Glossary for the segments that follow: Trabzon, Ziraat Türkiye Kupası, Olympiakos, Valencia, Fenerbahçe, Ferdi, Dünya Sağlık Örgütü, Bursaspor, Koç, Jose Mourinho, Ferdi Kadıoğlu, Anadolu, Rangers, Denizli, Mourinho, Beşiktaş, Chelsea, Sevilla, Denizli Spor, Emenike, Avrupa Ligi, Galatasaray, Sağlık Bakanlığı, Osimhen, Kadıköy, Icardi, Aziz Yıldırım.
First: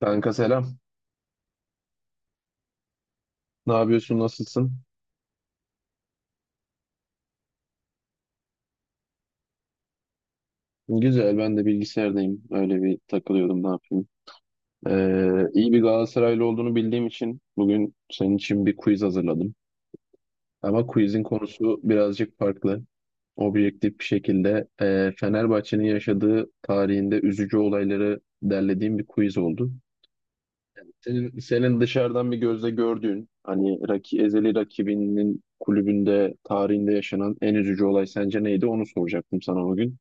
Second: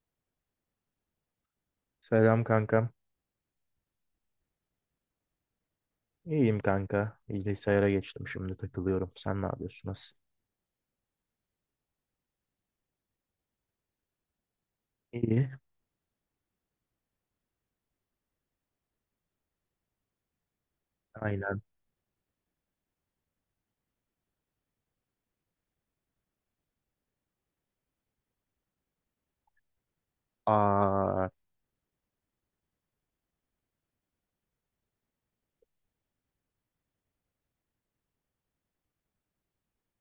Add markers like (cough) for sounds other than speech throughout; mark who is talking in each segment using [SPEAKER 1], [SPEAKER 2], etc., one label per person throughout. [SPEAKER 1] Kanka selam.
[SPEAKER 2] Selam kankam.
[SPEAKER 1] Ne yapıyorsun? Nasılsın?
[SPEAKER 2] İyiyim kanka. Bilgisayara geçtim şimdi takılıyorum. Sen ne yapıyorsun? Nasıl?
[SPEAKER 1] Güzel. Ben de bilgisayardayım. Öyle bir takılıyordum. Ne yapayım?
[SPEAKER 2] İyi.
[SPEAKER 1] İyi bir Galatasaraylı olduğunu bildiğim için bugün senin için bir quiz hazırladım. Ama quizin
[SPEAKER 2] Aynen.
[SPEAKER 1] konusu birazcık farklı. Objektif bir şekilde Fenerbahçe'nin yaşadığı tarihinde üzücü olayları derlediğim bir quiz oldu.
[SPEAKER 2] Aa,
[SPEAKER 1] Senin dışarıdan bir gözle gördüğün, hani ezeli rakibinin kulübünde tarihinde yaşanan en üzücü olay sence neydi? Onu soracaktım sana bugün.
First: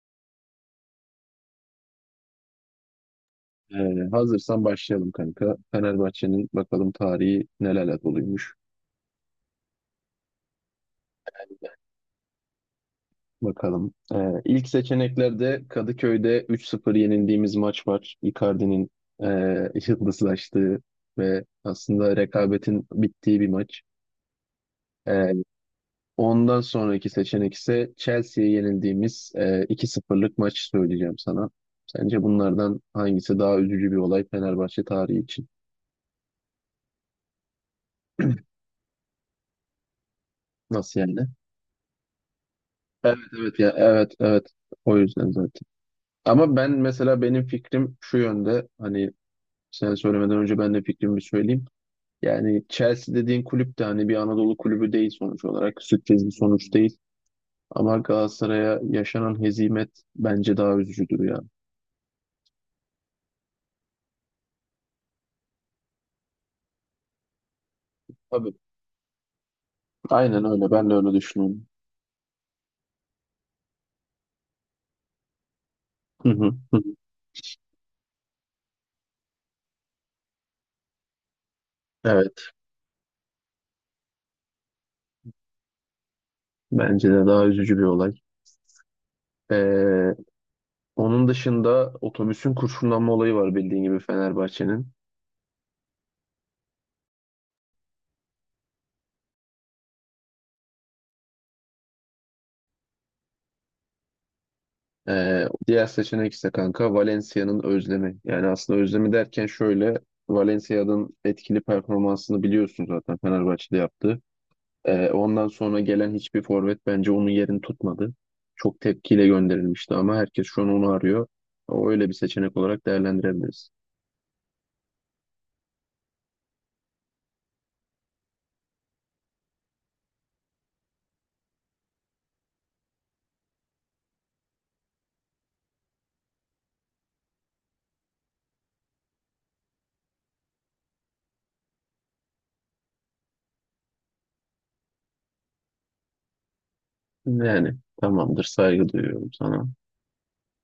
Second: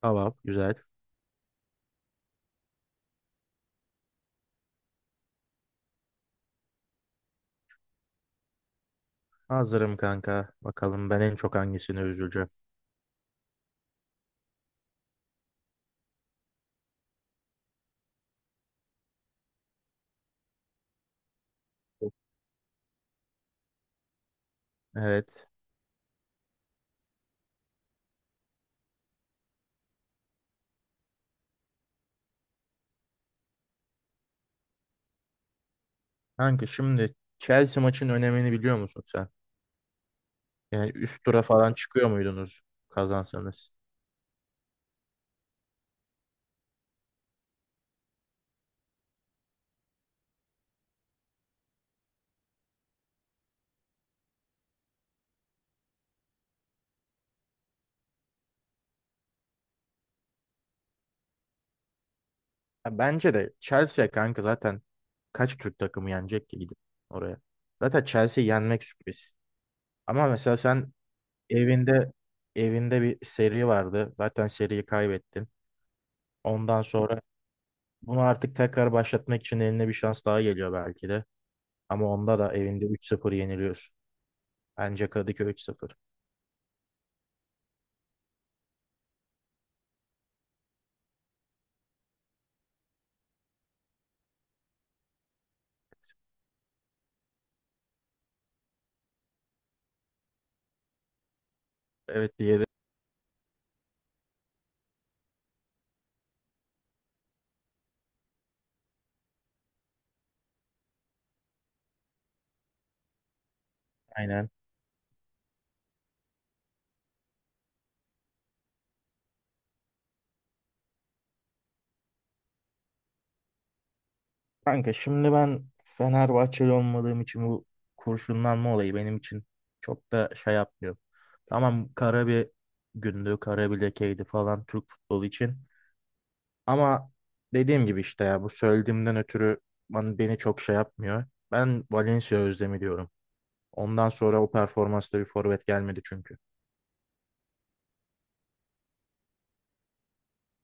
[SPEAKER 2] tamam güzel.
[SPEAKER 1] Hazırsan başlayalım kanka. Fenerbahçe'nin bakalım tarihi nelerle doluymuş.
[SPEAKER 2] Hazırım kanka. Bakalım ben en çok hangisini üzüleceğim.
[SPEAKER 1] Bakalım. İlk seçeneklerde Kadıköy'de 3-0 yenildiğimiz maç var. Icardi'nin (laughs) yıldızlaştığı ve aslında rekabetin bittiği bir maç. Ee,
[SPEAKER 2] Evet.
[SPEAKER 1] ondan sonraki seçenek ise Chelsea'ye yenildiğimiz 2-0'lık maç söyleyeceğim sana. Sence bunlardan hangisi daha üzücü bir olay Fenerbahçe tarihi için?
[SPEAKER 2] Kanka şimdi Chelsea maçın önemini biliyor musun sen? Yani
[SPEAKER 1] Nasıl
[SPEAKER 2] üst
[SPEAKER 1] yani?
[SPEAKER 2] tura falan çıkıyor muydunuz
[SPEAKER 1] Evet, evet, ya,
[SPEAKER 2] kazansanız?
[SPEAKER 1] evet, evet, o yüzden zaten. Ama ben mesela benim fikrim şu yönde hani sen söylemeden önce ben de fikrimi söyleyeyim. Yani Chelsea dediğin kulüp de hani bir Anadolu kulübü değil sonuç olarak. Sürpriz bir sonuç değil. Ama Galatasaray'a yaşanan hezimet bence daha üzücüdür ya.
[SPEAKER 2] Ya bence de Chelsea kanka, zaten kaç Türk takımı yenecek ki gidip oraya? Zaten Chelsea
[SPEAKER 1] Tabii.
[SPEAKER 2] yenmek sürpriz. Ama
[SPEAKER 1] Aynen
[SPEAKER 2] mesela
[SPEAKER 1] öyle. Ben
[SPEAKER 2] sen,
[SPEAKER 1] de öyle düşünüyorum.
[SPEAKER 2] Evinde evinde bir seri vardı. Zaten seriyi kaybettin.
[SPEAKER 1] Hı hı, hı.
[SPEAKER 2] Ondan sonra bunu artık tekrar başlatmak için eline bir şans daha geliyor belki de. Ama onda
[SPEAKER 1] Evet.
[SPEAKER 2] da evinde 3-0 yeniliyorsun. Bence Kadıköy 3-0.
[SPEAKER 1] Bence de daha üzücü bir olay. Ee, onun dışında otobüsün kurşunlanma olayı var bildiğin gibi Fenerbahçe'nin.
[SPEAKER 2] Evet, diğeri.
[SPEAKER 1] Diğer seçenek ise kanka Valencia'nın özlemi. Yani aslında özlemi derken şöyle Valencia'nın etkili performansını biliyorsun zaten Fenerbahçe'de yaptı.
[SPEAKER 2] Aynen.
[SPEAKER 1] Ondan sonra gelen hiçbir forvet bence onun yerini tutmadı. Çok tepkiyle gönderilmişti ama herkes şu an onu arıyor. O öyle bir seçenek olarak değerlendirebiliriz.
[SPEAKER 2] Kanka şimdi ben Fenerbahçeli olmadığım için bu kurşunlanma olayı benim için çok da şey yapmıyor. Tamam, kara bir gündü, kara bir lekeydi falan Türk futbolu için. Ama dediğim gibi işte ya, bu söylediğimden ötürü beni çok şey yapmıyor. Ben Valencia özlemi diyorum. Ondan sonra o performansta bir forvet gelmedi çünkü.
[SPEAKER 1] Yani tamamdır, saygı duyuyorum sana.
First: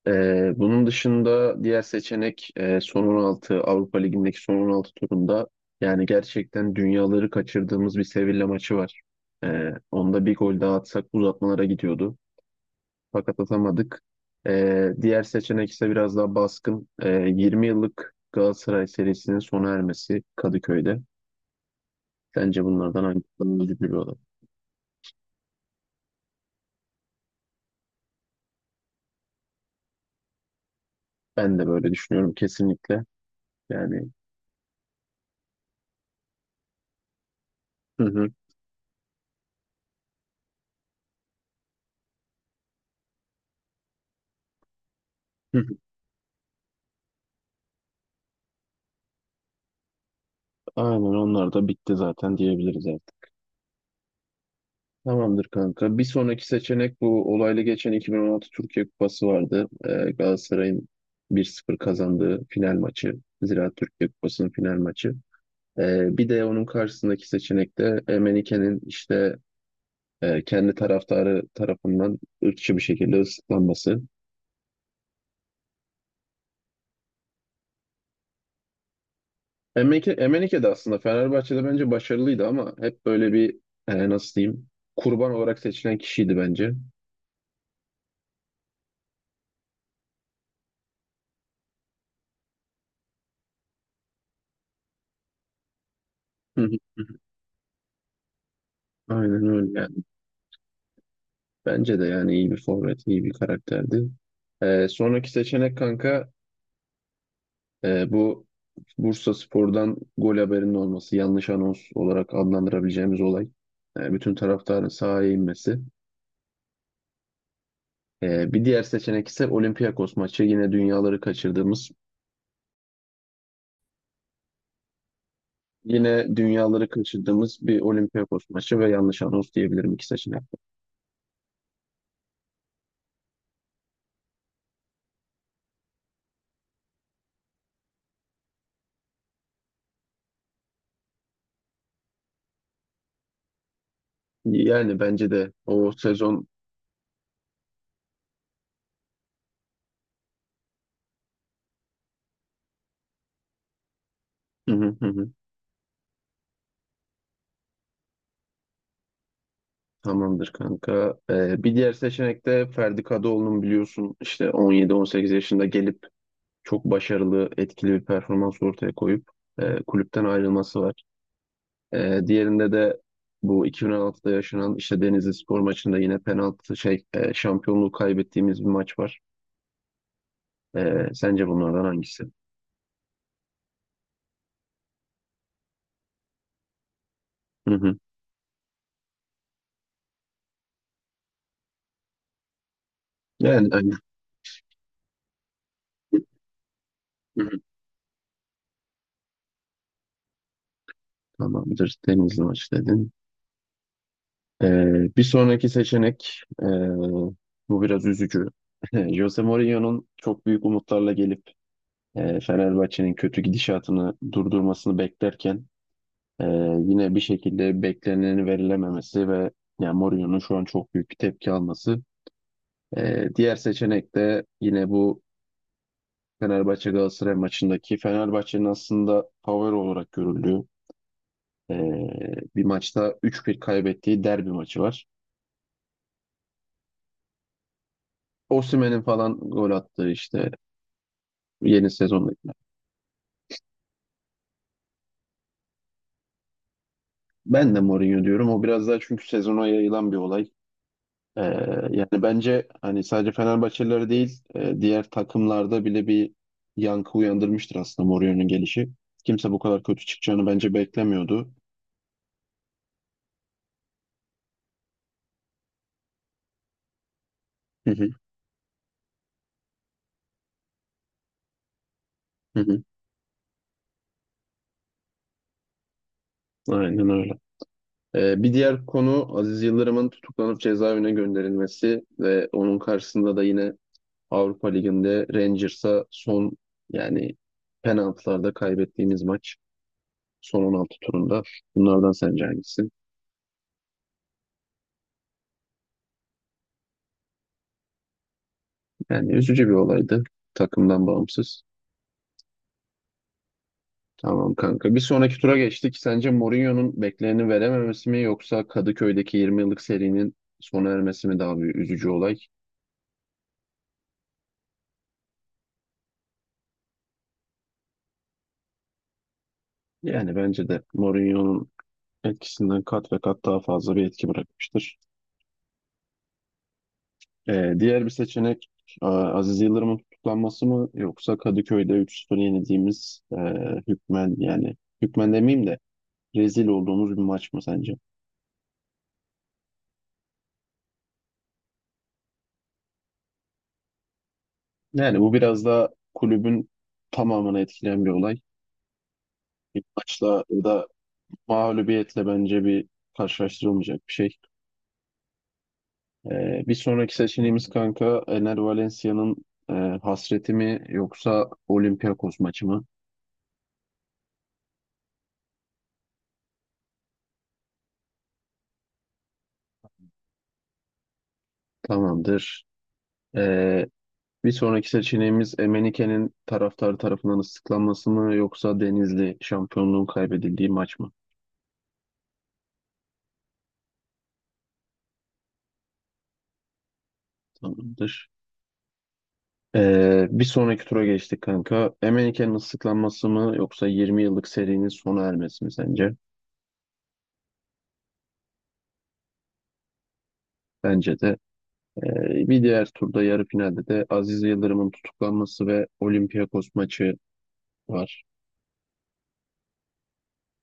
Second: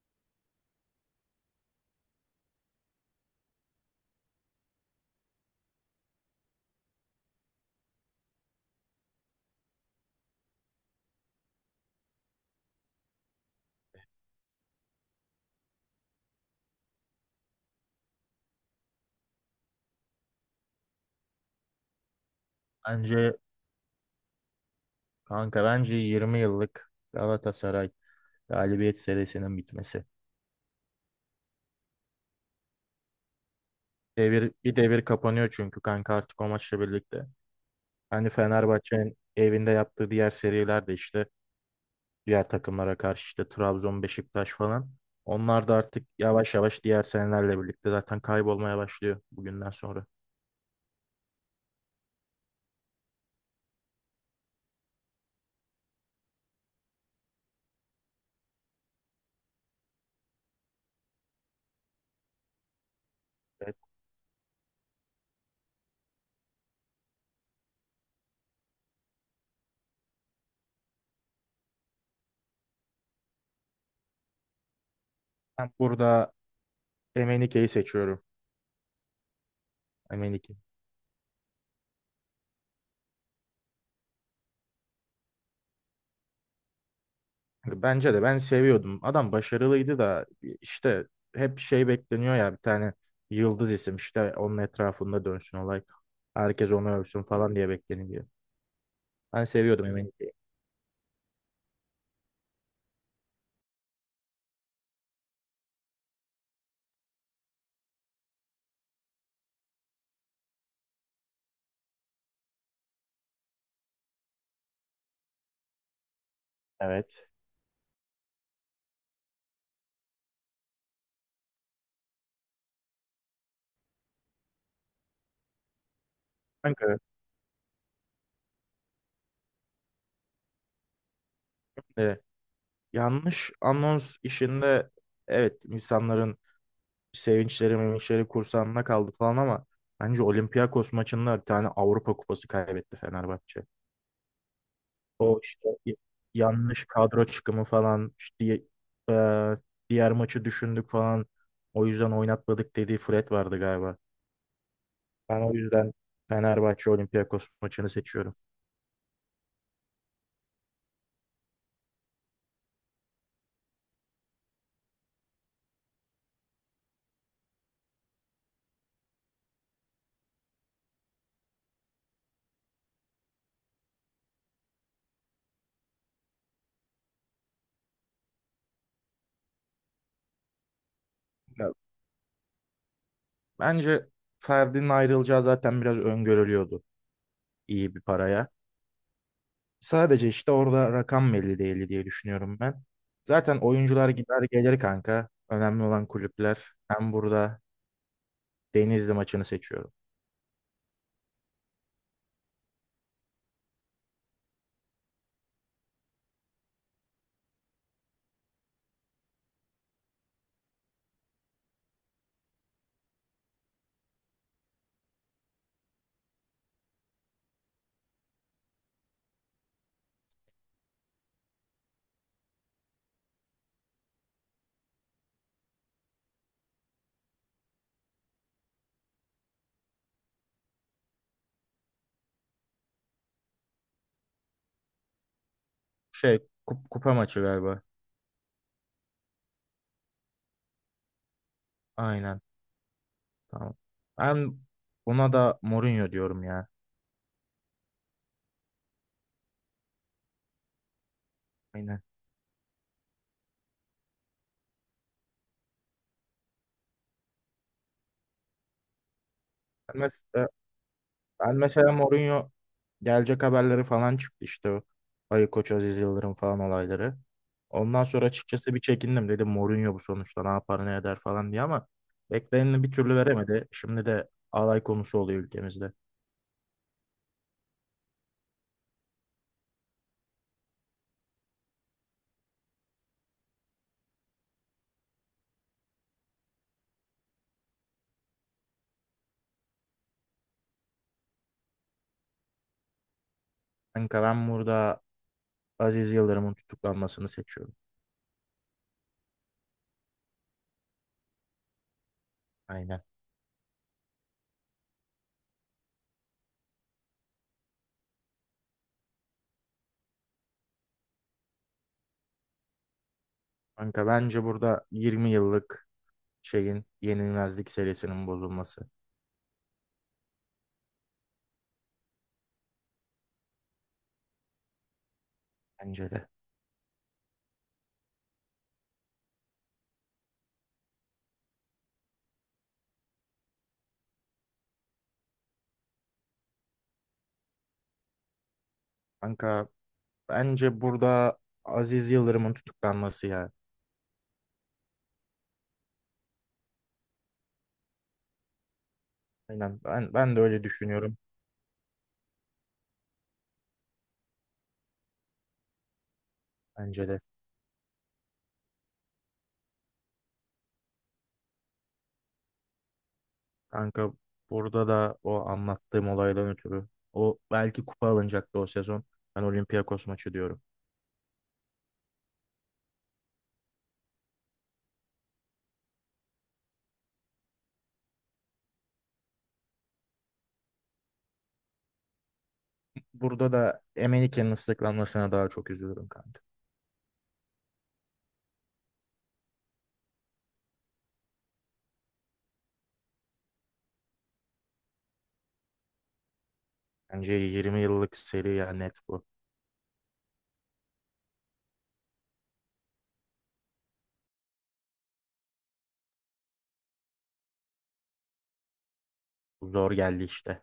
[SPEAKER 1] Bunun dışında diğer seçenek son 16 Avrupa Ligi'ndeki son 16 turunda yani gerçekten dünyaları kaçırdığımız bir Sevilla maçı var. Onda bir gol daha atsak uzatmalara gidiyordu. Fakat atamadık. Diğer seçenek ise biraz daha baskın. 20 yıllık Galatasaray serisinin sona ermesi Kadıköy'de. Bence bunlardan hangisi
[SPEAKER 2] Bence
[SPEAKER 1] daha üzücü bir olay?
[SPEAKER 2] kanka, bence 20 yıllık Galatasaray galibiyet serisinin bitmesi.
[SPEAKER 1] Ben de böyle düşünüyorum kesinlikle. Yani,
[SPEAKER 2] Bir devir kapanıyor çünkü kanka artık o maçla birlikte.
[SPEAKER 1] hı
[SPEAKER 2] Hani
[SPEAKER 1] hı.
[SPEAKER 2] Fenerbahçe'nin evinde yaptığı diğer seriler de işte diğer takımlara karşı işte Trabzon, Beşiktaş falan.
[SPEAKER 1] Hı
[SPEAKER 2] Onlar da
[SPEAKER 1] hı.
[SPEAKER 2] artık yavaş yavaş diğer senelerle birlikte zaten kaybolmaya başlıyor bugünden sonra.
[SPEAKER 1] Aynen onlar da bitti zaten diyebiliriz. Tamamdır kanka. Bir sonraki seçenek bu olaylı geçen 2016 Türkiye Kupası vardı. Galatasaray'ın 1-0 kazandığı final maçı.
[SPEAKER 2] Evet,
[SPEAKER 1] Ziraat Türkiye Kupası'nın final maçı. Bir de onun karşısındaki seçenek de Emenike'nin işte kendi taraftarı tarafından ırkçı bir şekilde ıslıklanması.
[SPEAKER 2] ben burada Emenike'yi seçiyorum.
[SPEAKER 1] Emenike,
[SPEAKER 2] Emenike.
[SPEAKER 1] Emenike de aslında Fenerbahçe'de bence başarılıydı ama hep böyle bir nasıl diyeyim, kurban olarak seçilen kişiydi bence.
[SPEAKER 2] Bence de ben seviyordum. Adam başarılıydı da işte hep şey bekleniyor ya, bir tane yıldız isim işte onun etrafında dönsün olay.
[SPEAKER 1] Hı
[SPEAKER 2] Herkes
[SPEAKER 1] hı.
[SPEAKER 2] onu övsün falan diye bekleniyor. Ben
[SPEAKER 1] Aynen
[SPEAKER 2] seviyordum
[SPEAKER 1] öyle.
[SPEAKER 2] Emenike'yi.
[SPEAKER 1] Bence de yani iyi bir forvet, iyi bir karakterdi. Sonraki seçenek kanka bu Bursaspor'dan gol haberinin olması, yanlış anons olarak adlandırabileceğimiz olay. Bütün taraftarın sahaya inmesi.
[SPEAKER 2] Evet.
[SPEAKER 1] Bir diğer seçenek ise Olympiakos maçı. Yine dünyaları kaçırdığımız, yine dünyaları
[SPEAKER 2] Kanka,
[SPEAKER 1] kaçırdığımız bir Olympiakos maçı ve yanlış anons diyebilirim iki seçenek.
[SPEAKER 2] e, yanlış anons işinde evet insanların sevinçleri mevinçleri kursağında kaldı falan, ama bence Olympiakos maçında bir tane Avrupa Kupası kaybetti Fenerbahçe.
[SPEAKER 1] Yani bence
[SPEAKER 2] O
[SPEAKER 1] de
[SPEAKER 2] işte
[SPEAKER 1] o sezon.
[SPEAKER 2] yanlış kadro çıkımı falan işte e, diğer maçı düşündük falan o yüzden oynatmadık dediği Fred vardı galiba.
[SPEAKER 1] (laughs)
[SPEAKER 2] Ben o yüzden Fenerbahçe Olympiakos maçını seçiyorum.
[SPEAKER 1] Tamamdır kanka. Bir diğer seçenek de Ferdi Kadıoğlu'nun biliyorsun işte 17-18 yaşında gelip çok başarılı, etkili bir performans ortaya koyup kulüpten ayrılması var. Diğerinde de bu 2016'da yaşanan işte Denizli Spor maçında yine penaltı şampiyonluğu kaybettiğimiz bir maç var. Sence
[SPEAKER 2] Ya,
[SPEAKER 1] bunlardan hangisi?
[SPEAKER 2] bence Ferdi'nin ayrılacağı zaten biraz öngörülüyordu,
[SPEAKER 1] Hı
[SPEAKER 2] iyi
[SPEAKER 1] hı.
[SPEAKER 2] bir paraya. Sadece işte orada rakam belli değildi diye düşünüyorum ben. Zaten
[SPEAKER 1] Yani aynen.
[SPEAKER 2] oyuncular gider gelir kanka. Önemli olan kulüpler. Ben
[SPEAKER 1] Hı hı.
[SPEAKER 2] burada Denizli maçını seçiyorum.
[SPEAKER 1] Tamamdır. Denizli maç dedin. Bir sonraki seçenek, bu biraz üzücü. (laughs) Jose Mourinho'nun çok büyük umutlarla gelip Fenerbahçe'nin kötü gidişatını durdurmasını beklerken ee, yine bir şekilde bekleneni verilememesi ve yani Mourinho'nun şu an çok büyük bir tepki alması. Diğer seçenek de yine bu Fenerbahçe Galatasaray maçındaki Fenerbahçe'nin aslında favori olarak görüldüğü ee, bir maçta 3-1 kaybettiği derbi maçı var.
[SPEAKER 2] Şey, kupa maçı galiba.
[SPEAKER 1] Osimhen'in falan gol attığı işte yeni
[SPEAKER 2] Aynen.
[SPEAKER 1] sezondakiler.
[SPEAKER 2] Tamam. Ben buna da Mourinho diyorum ya.
[SPEAKER 1] Ben de Mourinho diyorum. O biraz daha çünkü sezona yayılan bir olay. Ee,
[SPEAKER 2] Aynen.
[SPEAKER 1] yani bence hani sadece Fenerbahçeliler değil, diğer takımlarda bile bir yankı uyandırmıştır aslında Mourinho'nun gelişi. Kimse bu kadar
[SPEAKER 2] Ben
[SPEAKER 1] kötü çıkacağını
[SPEAKER 2] mesela,
[SPEAKER 1] bence beklemiyordu.
[SPEAKER 2] ben mesela Mourinho gelecek haberleri falan çıktı işte. Ayı Koç Aziz Yıldırım falan olayları.
[SPEAKER 1] Hı
[SPEAKER 2] Ondan
[SPEAKER 1] hı,
[SPEAKER 2] sonra açıkçası bir çekindim. Dedim Mourinho bu sonuçta ne yapar ne eder falan diye, ama
[SPEAKER 1] hı hı.
[SPEAKER 2] bekleneni bir türlü veremedi. Şimdi de alay konusu oluyor ülkemizde.
[SPEAKER 1] Aynen öyle. Bir diğer konu Aziz Yıldırım'ın tutuklanıp cezaevine gönderilmesi ve onun karşısında da yine Avrupa Ligi'nde Rangers'a son, yani penaltılarda kaybettiğimiz maç. Son 16 turunda. Bunlardan sence hangisi?
[SPEAKER 2] Kanka ben burada Aziz Yıldırım'ın tutuklanmasını seçiyorum.
[SPEAKER 1] Yani üzücü bir olaydı. Takımdan bağımsız.
[SPEAKER 2] Aynen.
[SPEAKER 1] Tamam kanka. Bir sonraki tura geçtik. Sence Mourinho'nun bekleneni verememesi mi yoksa Kadıköy'deki 20 yıllık serinin sona ermesi mi daha bir üzücü olay?
[SPEAKER 2] Kanka bence burada 20 yıllık şeyin yenilmezlik serisinin bozulması.
[SPEAKER 1] Yani bence de Mourinho'nun etkisinden kat ve kat daha fazla bir etki bırakmıştır.
[SPEAKER 2] Bence de.
[SPEAKER 1] Diğer bir seçenek Aziz Yıldırım'ın tutuklanması mı yoksa Kadıköy'de üç 0 yenildiğimiz hükmen yani hükmen demeyeyim de rezil olduğumuz bir maç mı sence?
[SPEAKER 2] Kanka bence burada Aziz Yıldırım'ın tutuklanması ya.
[SPEAKER 1] Yani bu biraz da kulübün tamamını etkileyen bir olay.
[SPEAKER 2] Aynen,
[SPEAKER 1] Bir
[SPEAKER 2] ben de
[SPEAKER 1] maçla
[SPEAKER 2] öyle
[SPEAKER 1] ya da
[SPEAKER 2] düşünüyorum,
[SPEAKER 1] mağlubiyetle bence bir karşılaştırılmayacak bir şey. Bir
[SPEAKER 2] bence
[SPEAKER 1] sonraki
[SPEAKER 2] de.
[SPEAKER 1] seçeneğimiz kanka Ener Valencia'nın e, hasreti mi yoksa Olympiakos maçı mı?
[SPEAKER 2] Kanka burada da o anlattığım olaydan ötürü o belki kupa alınacaktı o sezon. Ben Olympiakos maçı diyorum.
[SPEAKER 1] Tamamdır. Ee, bir sonraki seçeneğimiz Emenike'nin taraftarı tarafından ıslıklanması mı yoksa Denizli şampiyonluğun kaybedildiği maç mı?
[SPEAKER 2] Burada da Emenike'nin ıslıklanmasına daha çok üzülürüm kanka.
[SPEAKER 1] Tamamdır. Bir sonraki tura geçtik kanka. Emenike'nin ıslıklanması mı yoksa 20 yıllık serinin sona ermesi mi sence?
[SPEAKER 2] Bence 20 yıllık seri ya, net bu.
[SPEAKER 1] Bence de. Bir diğer turda yarı finalde de Aziz Yıldırım'ın tutuklanması ve Olympiakos maçı var.
[SPEAKER 2] Zor geldi işte.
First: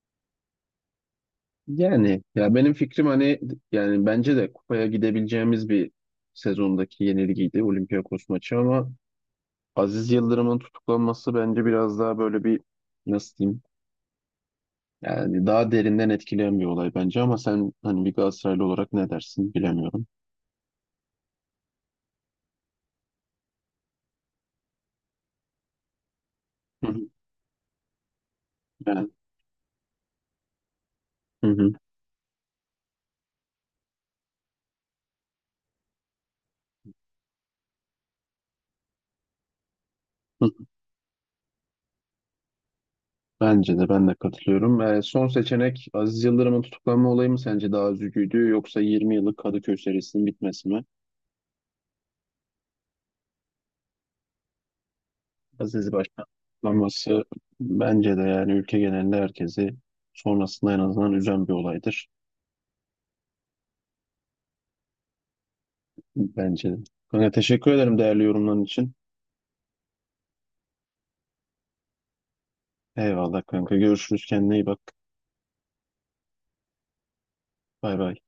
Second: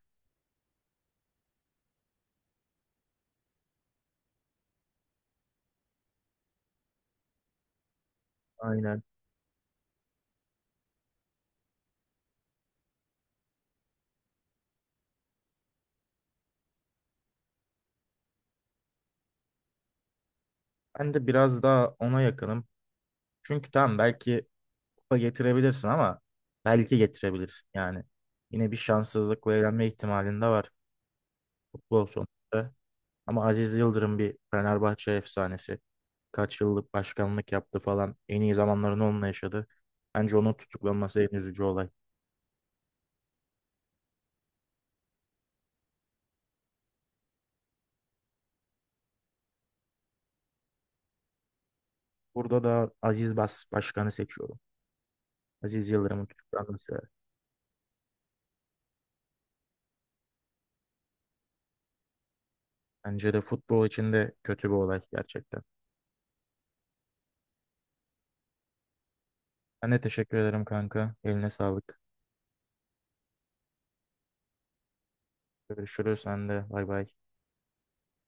[SPEAKER 1] Yani ya benim fikrim hani yani bence de kupaya gidebileceğimiz bir sezondaki yenilgiydi Olympiakos maçı ama
[SPEAKER 2] Aynen.
[SPEAKER 1] Aziz Yıldırım'ın tutuklanması bence biraz daha böyle bir nasıl diyeyim, yani daha derinden etkileyen bir olay bence ama sen hani bir Galatasaraylı olarak ne dersin bilemiyorum.
[SPEAKER 2] Ben de biraz daha ona yakınım. Çünkü tamam belki kupa getirebilirsin ama
[SPEAKER 1] Hı
[SPEAKER 2] belki
[SPEAKER 1] hı.
[SPEAKER 2] getirebilirsin yani. Yine bir
[SPEAKER 1] Ben,
[SPEAKER 2] şanssızlıkla elenme ihtimalin de var,
[SPEAKER 1] hı hı.
[SPEAKER 2] futbol sonuçta. Ama Aziz Yıldırım bir Fenerbahçe efsanesi. Kaç yıllık başkanlık yaptı falan. En iyi zamanlarını onunla yaşadı. Bence
[SPEAKER 1] Hı.
[SPEAKER 2] onun tutuklanması en üzücü olay.
[SPEAKER 1] Bence de, ben de katılıyorum. Son seçenek Aziz Yıldırım'ın tutuklanma olayı mı sence daha üzücüydü yoksa 20 yıllık Kadıköy serisinin bitmesi mi?
[SPEAKER 2] Burada da Aziz başkanı seçiyorum. Aziz
[SPEAKER 1] Aziz Başkan
[SPEAKER 2] Yıldırım'ın tutuklanması
[SPEAKER 1] tutuklanması bence de yani ülke genelinde herkesi sonrasında en azından üzen bir olaydır.
[SPEAKER 2] bence de futbol için de kötü bir olay gerçekten.
[SPEAKER 1] Bence de. Kanka teşekkür ederim değerli yorumların için.
[SPEAKER 2] Ben de teşekkür ederim kanka. Eline sağlık.
[SPEAKER 1] Eyvallah kanka, görüşürüz, kendine iyi bak.
[SPEAKER 2] Görüşürüz sen de. Bay bay.
[SPEAKER 1] Bay bay.